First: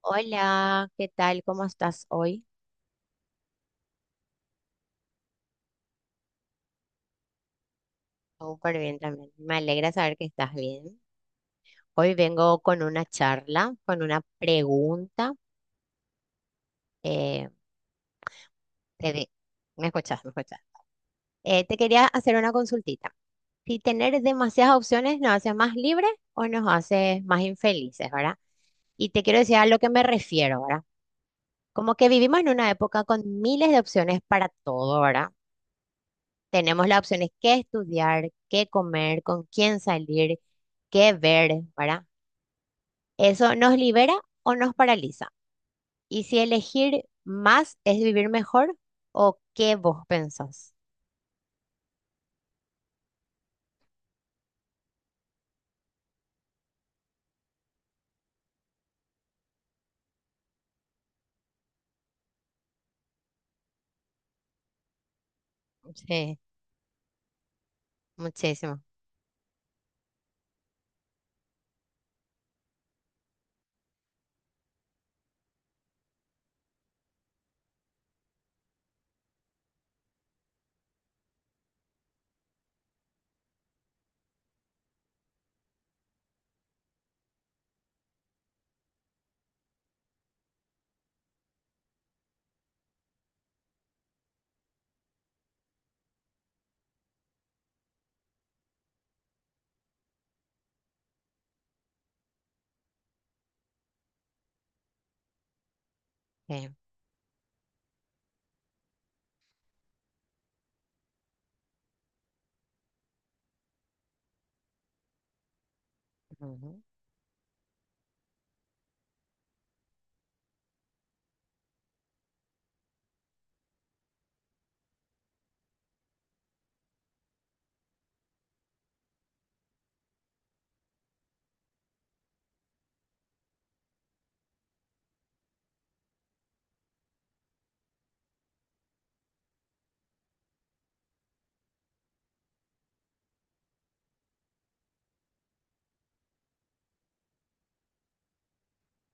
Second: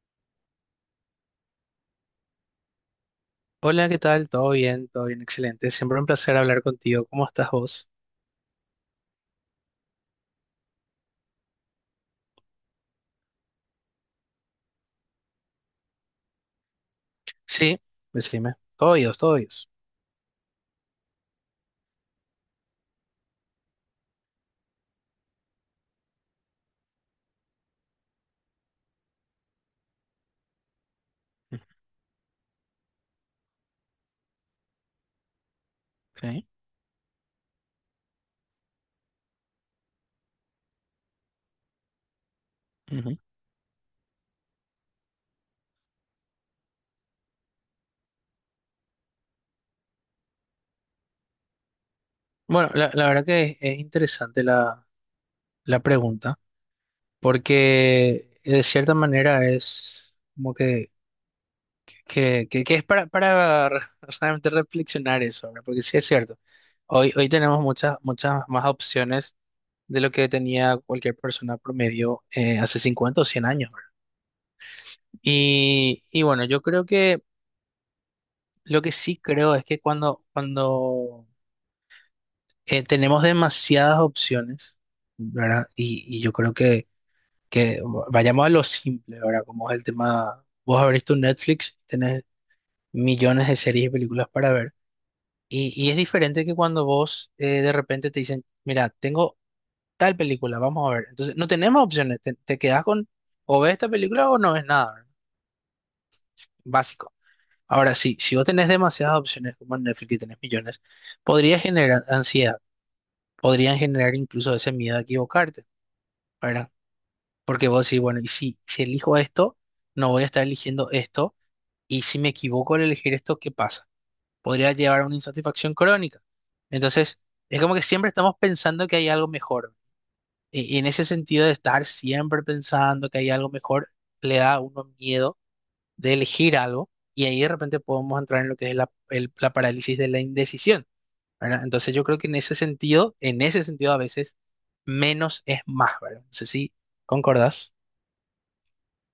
Hola, ¿qué tal? ¿Cómo estás hoy? Hola, ¿qué tal? ¿Todo bien? ¿Todo bien? Excelente. Siempre un placer hablar contigo. ¿Cómo estás vos? Súper bien también. Me alegra saber que estás bien. Hoy vengo con una charla, con una pregunta. eh, Sí, decime. Todo te ellos, de- todo ellos. ¿Me escuchás? ¿Me escuchás? Te quería hacer una consultita. Si tener demasiadas opciones nos hace más libres o nos hace más infelices, ¿verdad? Y te quiero decir a lo que me refiero, ¿verdad? Como que vivimos en una época con miles de opciones para todo, ¿verdad? Okay. Tenemos las opciones qué estudiar, qué comer, con quién salir, qué ver, ¿verdad? Ujú. ¿Eso nos libera o nos paraliza? Y si elegir más es vivir mejor o qué vos pensás. Bueno, la verdad que es interesante la pregunta, porque de cierta manera es como que es para, para realmente reflexionar eso, ¿verdad? Porque sí es Sí, cierto. Hoy tenemos muchas, muchas más muchísimo. opciones de lo que tenía cualquier persona promedio hace 50 o 100 años, ¿verdad? Y bueno, yo creo que... Lo que sí creo es que cuando tenemos demasiadas opciones, ¿verdad? Y yo creo que, que vayamos a lo simple, ¿verdad? Como es el tema, vos abrís tu Netflix, tenés millones de series y películas para ver. Y es diferente que cuando vos de repente te dicen, mira, tengo tal película, vamos a ver. Entonces, no tenemos opciones, te quedás con, o ves esta película o no ves nada, ¿verdad? Sí, Básico. Ahora sí, si vos tenés demasiadas opciones como en Netflix y tenés millones, podría generar ansiedad, podrían generar incluso ese miedo a equivocarte, ¿verdad? ujú. Porque vos decís, bueno, y si elijo esto, no voy a estar eligiendo esto, y si me equivoco al elegir esto, ¿qué pasa? Podría llevar a una insatisfacción crónica. Entonces, es como que siempre estamos pensando que hay algo mejor. Y en ese sentido de estar siempre pensando que hay algo mejor, le da a uno miedo de elegir algo, y ahí de repente podemos entrar en lo que es la, la parálisis de la indecisión, ¿verdad? Entonces yo creo que en ese sentido a veces menos es más, ¿verdad? No sé si concordás.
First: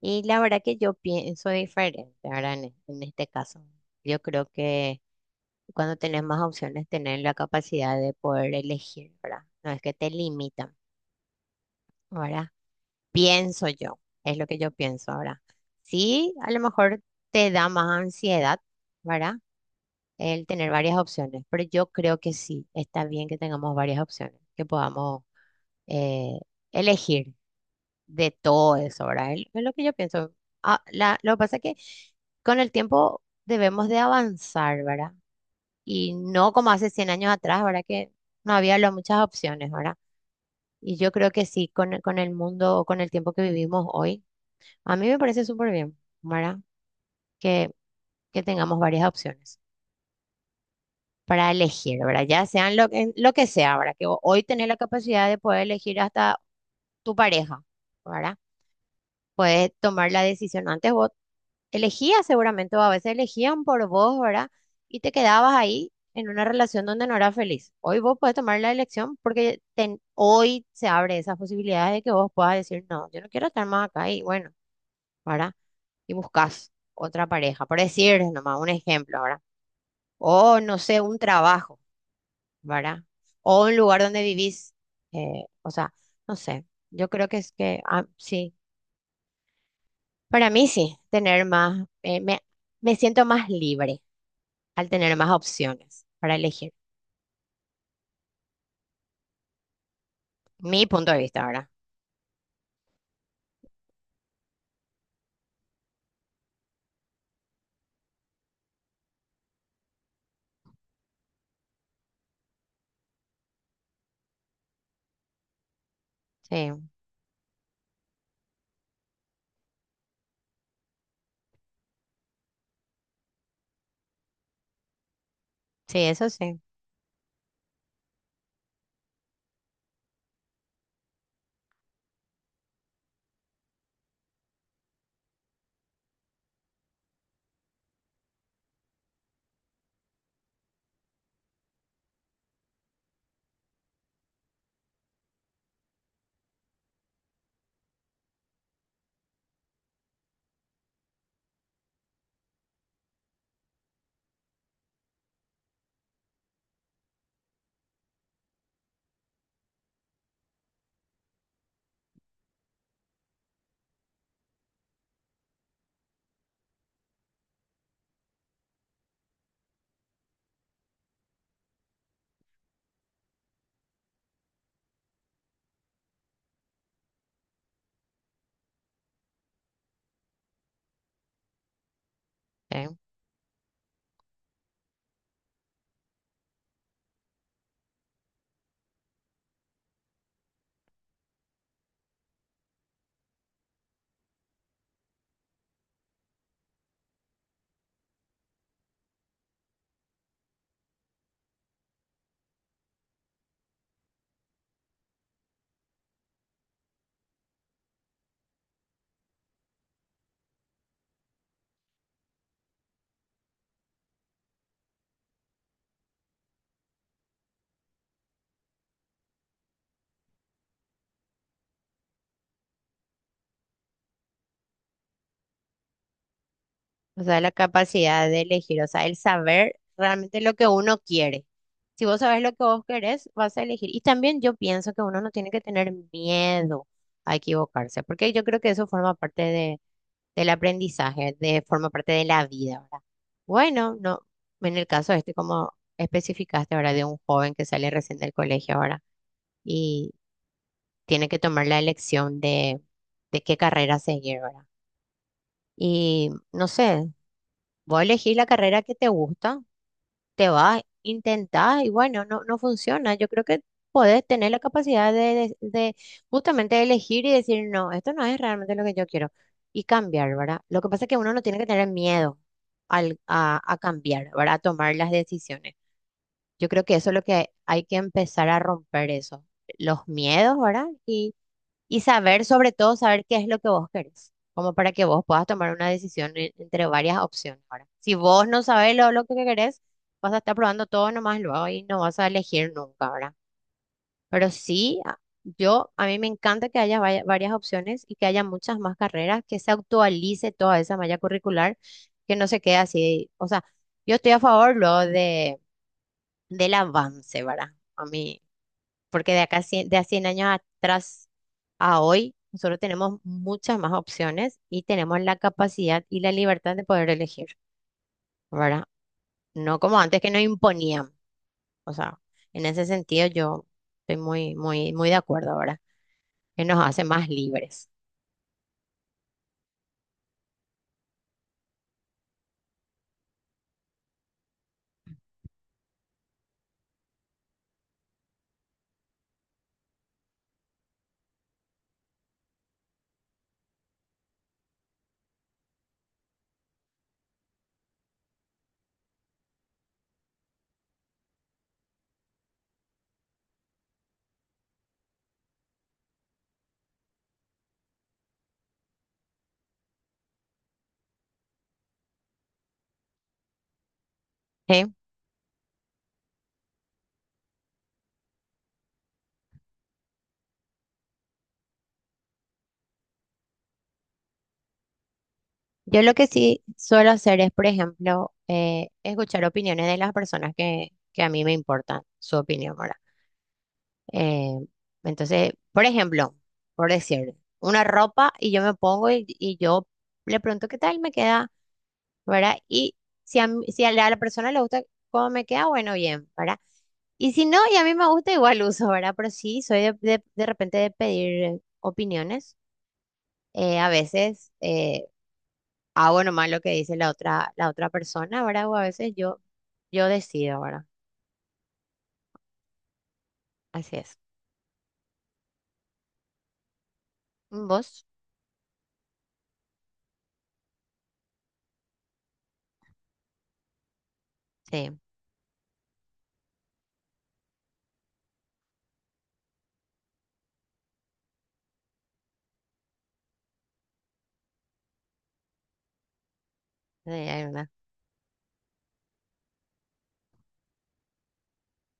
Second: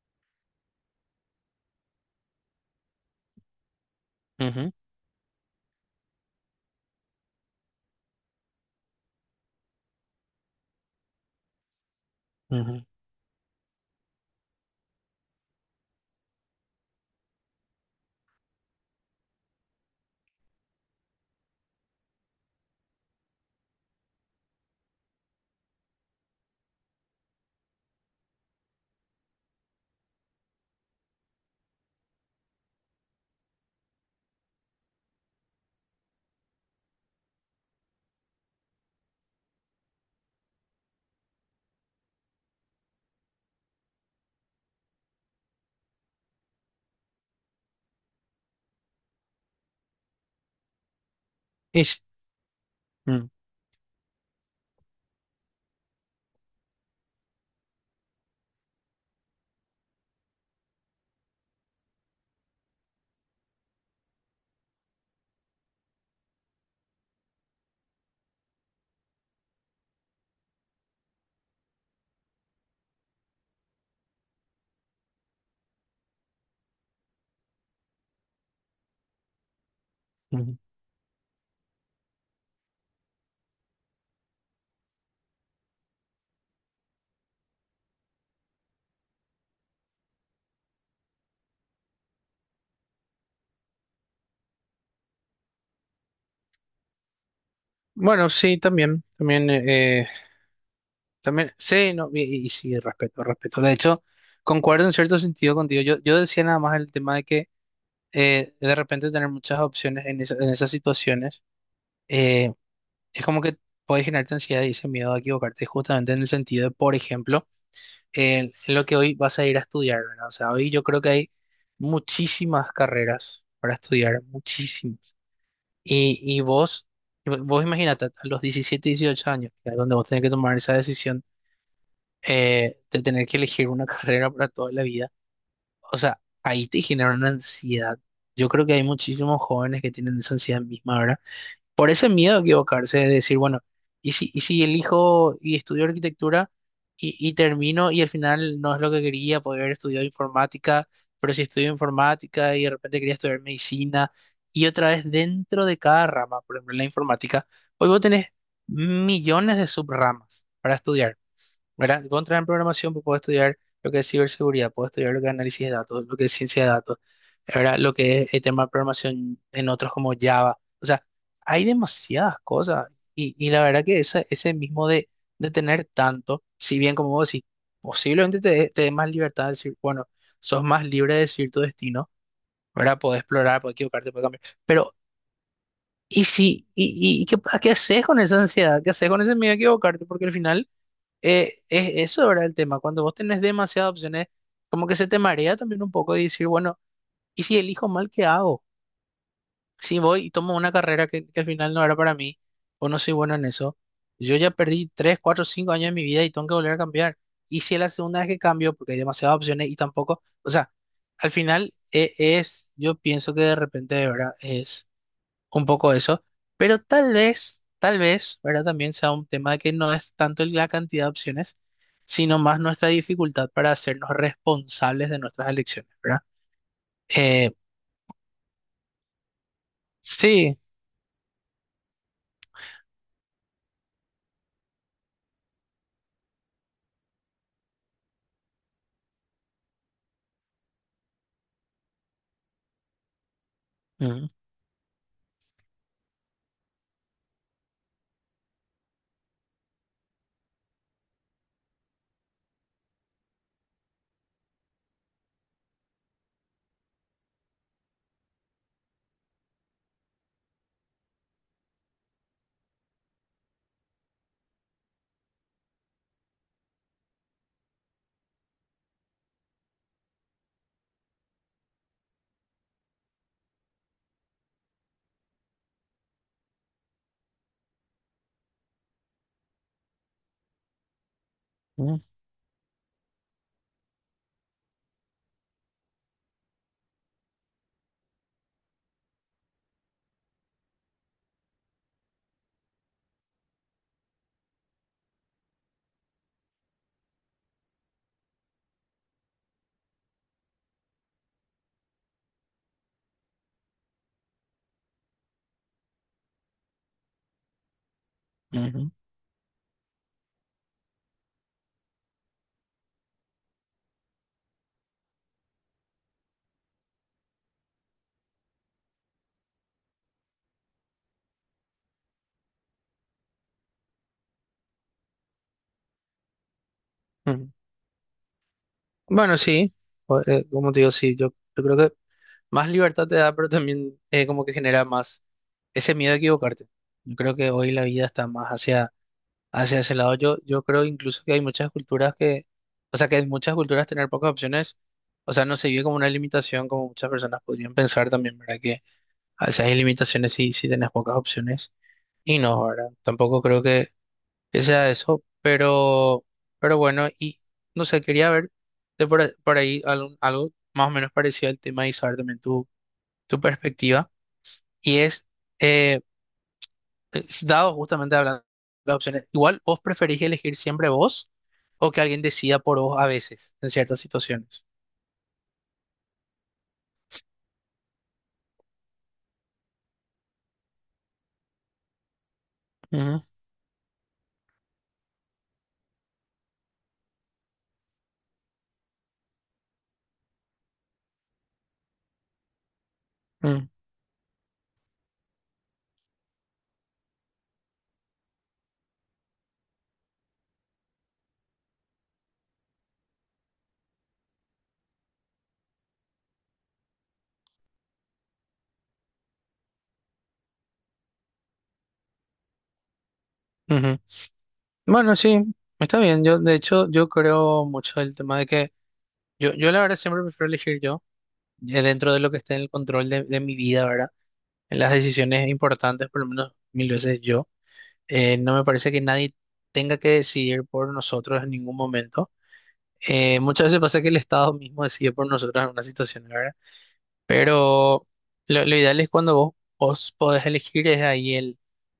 Y la verdad que yo pienso diferente, ¿verdad? En este caso, yo creo Ujú. que cuando tenés más opciones, tenés la capacidad de poder elegir, ¿verdad? No es que te limitan, ¿verdad? Ujú. Pienso yo, es lo que yo pienso ahora. Sí, a lo mejor te da más ansiedad, ¿verdad? El tener varias opciones, pero yo creo que sí, está bien que tengamos varias opciones, que podamos eh, elegir de todo eso, ¿verdad? Es lo que yo pienso. Ah, lo que pasa es que con el tiempo debemos de avanzar, ¿verdad? Y no como hace 100 años atrás, ¿verdad? Que no había muchas opciones, ¿verdad? Y yo creo que sí, con el mundo o con el tiempo que vivimos hoy. A mí me parece súper bien, ¿verdad? Que, que tengamos varias opciones para elegir, Es- ¿verdad? Ya sean lo, en mm, lo que sea, ¿verdad? Que hoy tenés la capacidad de poder elegir hasta tu pareja, ¿verdad? Puedes tomar la decisión. Antes vos elegías seguramente, o a veces elegían por vos, ¿verdad? Y te quedabas ahí en una relación donde no eras feliz. Hoy vos puedes tomar la elección porque hoy se abre esas posibilidades de que vos puedas decir, no, yo no quiero estar más acá y bueno, ¿verdad? Y buscas otra pareja, por decir nomás un ejemplo, ¿verdad? ujú. O no sé, un trabajo, ¿verdad? O un lugar donde vivís, o sea, no sé, yo creo que es que, ah, sí, para mí sí, tener más, me siento más libre al tener más opciones para elegir, Bueno, sí, también, también, mi punto de vista, también, ¿verdad? sí, no, y sí, respeto, respeto. De hecho, concuerdo en cierto sentido contigo. Yo decía nada más el tema de que de repente tener muchas opciones en esas situaciones, eh, es como que puede generarte ansiedad y ese miedo a equivocarte, justamente en el Sí, sentido de, por ejemplo, en lo que hoy vas a ir a estudiar, ¿verdad? O sea, hoy yo creo que hay muchísimas carreras para estudiar, muchísimas. sí, Y, eso y sí. vos imagínate, a los 17, 18 años, que es donde vos tenés que tomar esa decisión, de tener que elegir una carrera para toda la vida, o sea, ahí te genera una ansiedad. Yo creo que hay muchísimos jóvenes que tienen esa ansiedad misma, ¿verdad? Por ese miedo a equivocarse, de decir, bueno, y si elijo y estudio arquitectura y termino y al final no es lo que quería, podría haber estudiado informática, pero si estudio informática y de repente quería estudiar medicina y otra vez dentro de cada rama, por ejemplo, en la informática, hoy vos tenés millones de subramas para estudiar, ¿verdad? Contra en programación, pues puedo estudiar lo que es ciberseguridad, puedo estudiar lo que es análisis de datos, lo que es ciencia de datos, ¿verdad? Lo que es el tema de programación en otros como Java. O sea, hay demasiadas cosas. Y la verdad que ese mismo de tener tanto, si bien como vos decís, posiblemente te dé más libertad de decir, bueno, sos más libre de decir tu destino, Sí. ¿verdad? Podés explorar, podés equivocarte, podés cambiar. Pero, ¿y si qué haces con esa ansiedad? ¿Qué haces con ese miedo a equivocarte? Porque al final... es eso era el tema. Cuando vos tenés demasiadas opciones, como que se te marea también un poco y decir, bueno, ¿y si elijo mal, qué hago? Si voy y tomo una carrera que, al final no era para mí, o no soy bueno en eso, yo ya perdí 3 4 5 años de mi vida y tengo que volver a cambiar. Y si es la segunda vez que cambio, porque hay demasiadas opciones y tampoco, o sea, al final yo pienso que de repente, de verdad, es un poco eso, pero tal vez, ¿verdad? También sea un tema de que no es tanto la cantidad de opciones, sino más nuestra dificultad para hacernos responsables de nuestras elecciones, ¿verdad? O sea, la Eh, capacidad de elegir, o sea, el saber realmente lo sí. que uno quiere. Si vos sabes lo que vos querés, vas a elegir. Y también yo pienso que uno no tiene que tener miedo a equivocarse, porque yo creo que eso forma parte de, del aprendizaje, de, forma parte de la vida, ¿verdad? Bueno, no, Ujú, en el caso este, como especificaste, ¿verdad? De un joven que sale recién del colegio ahora y tiene que tomar la elección de qué carrera seguir, ¿verdad? Y no sé, vos elegís la carrera que te gusta, te vas, intentás y bueno, no, no funciona. Yo creo que podés tener la capacidad de justamente elegir y decir, no, esto no es realmente lo que yo quiero y cambiar, ¿verdad? Lo que pasa es que uno no tiene que tener miedo a cambiar, ¿verdad? A tomar las decisiones. Yo creo que eso es lo que hay que empezar a romper eso, los miedos, ¿verdad? Y ujú, saber, sobre todo, saber qué es lo que vos querés, como para que vos puedas tomar una decisión entre varias opciones. Ahora, si vos no sabés lo que querés, vas a estar probando todo nomás luego y no vas a elegir nunca, ¿verdad? Pero sí, a mí me encanta que haya varias opciones y que haya muchas más carreras, que se actualice toda esa malla curricular, que no se quede así. O sea, yo estoy a favor luego de, del avance, ¿verdad? A mí ujú, porque de acá de a 100 años atrás a hoy, nosotros tenemos muchas más opciones y tenemos la capacidad y la libertad de poder elegir, ¿verdad? No como antes que nos imponían. O sea, en ese sentido yo estoy muy de acuerdo ahora, que nos hace más ujú. libres. Bueno, sí, como te digo, sí, yo creo que más libertad te da, pero también como que genera más ese miedo a equivocarte. Yo creo que hoy la vida está más hacia hacia ese lado, yo creo incluso que hay muchas culturas que, o sea, que en muchas culturas tener pocas opciones, o sea, no se vive como una limitación, como muchas personas podrían pensar también, ¿verdad? Que a veces hay limitaciones si tenés pocas opciones, y no, ¿verdad? Tampoco creo que sea eso, pero, bueno, y no sé, quería ver por ahí algo más o menos parecido al tema y saber también tu perspectiva, ¿Sí? y eh, es dado justamente hablando de las opciones, igual vos preferís elegir siempre vos, o que alguien decida por vos a veces, en ciertas situaciones. Yo lo que sí suelo hacer es, por ejemplo, escuchar opiniones de las personas que a mí me importan, su opinión, ¿verdad? Ujú, Eh, entonces, por ejemplo, por decir, una ropa y yo me pongo y yo le pregunto qué tal me queda, ¿verdad? Y ujú, si a a la persona le gusta cómo me queda, bueno, bien, ¿verdad? Y si no, y a mí me gusta, igual uso, ¿verdad? Pero sí, soy de repente de pedir opiniones. A veces hago nomás lo que dice la otra persona, ¿verdad? O a veces yo decido, ¿verdad? Así ujú. es. Bueno, sí, está bien. Yo, de hecho, yo creo mucho ¿Vos? el tema de que yo la verdad siempre prefiero elegir yo, dentro de lo que esté en el control de, mi vida, ¿verdad? En las Sí, decisiones importantes, por lo menos 1.000 veces yo. No me parece que nadie tenga que decidir por nosotros en ningún momento. Muchas veces pasa que el Estado mismo decide por nosotros en una situación, ¿verdad? sí, hay una. Pero lo ideal es cuando vos podés elegir, es ahí el,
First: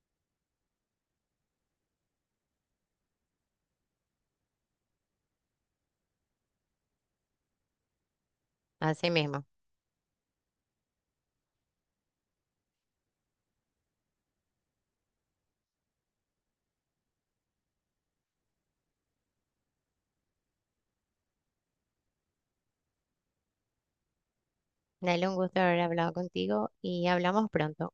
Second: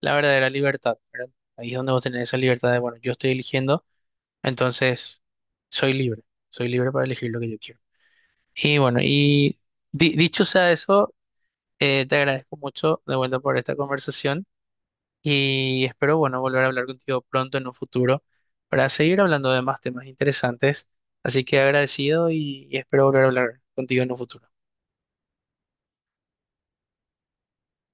la verdadera libertad, ¿verdad? Ahí es donde vos tenés esa libertad de, bueno, yo estoy eligiendo, entonces soy libre, soy libre para elegir lo que yo quiero. Y bueno, Así mismo. y dicho sea eso, te agradezco mucho de vuelta por esta conversación y espero, bueno, volver a hablar contigo pronto en un futuro para seguir hablando de más temas interesantes. Así que agradecido y espero volver a hablar contigo en un futuro. Dale, un gusto haber hablado contigo y hablamos pronto.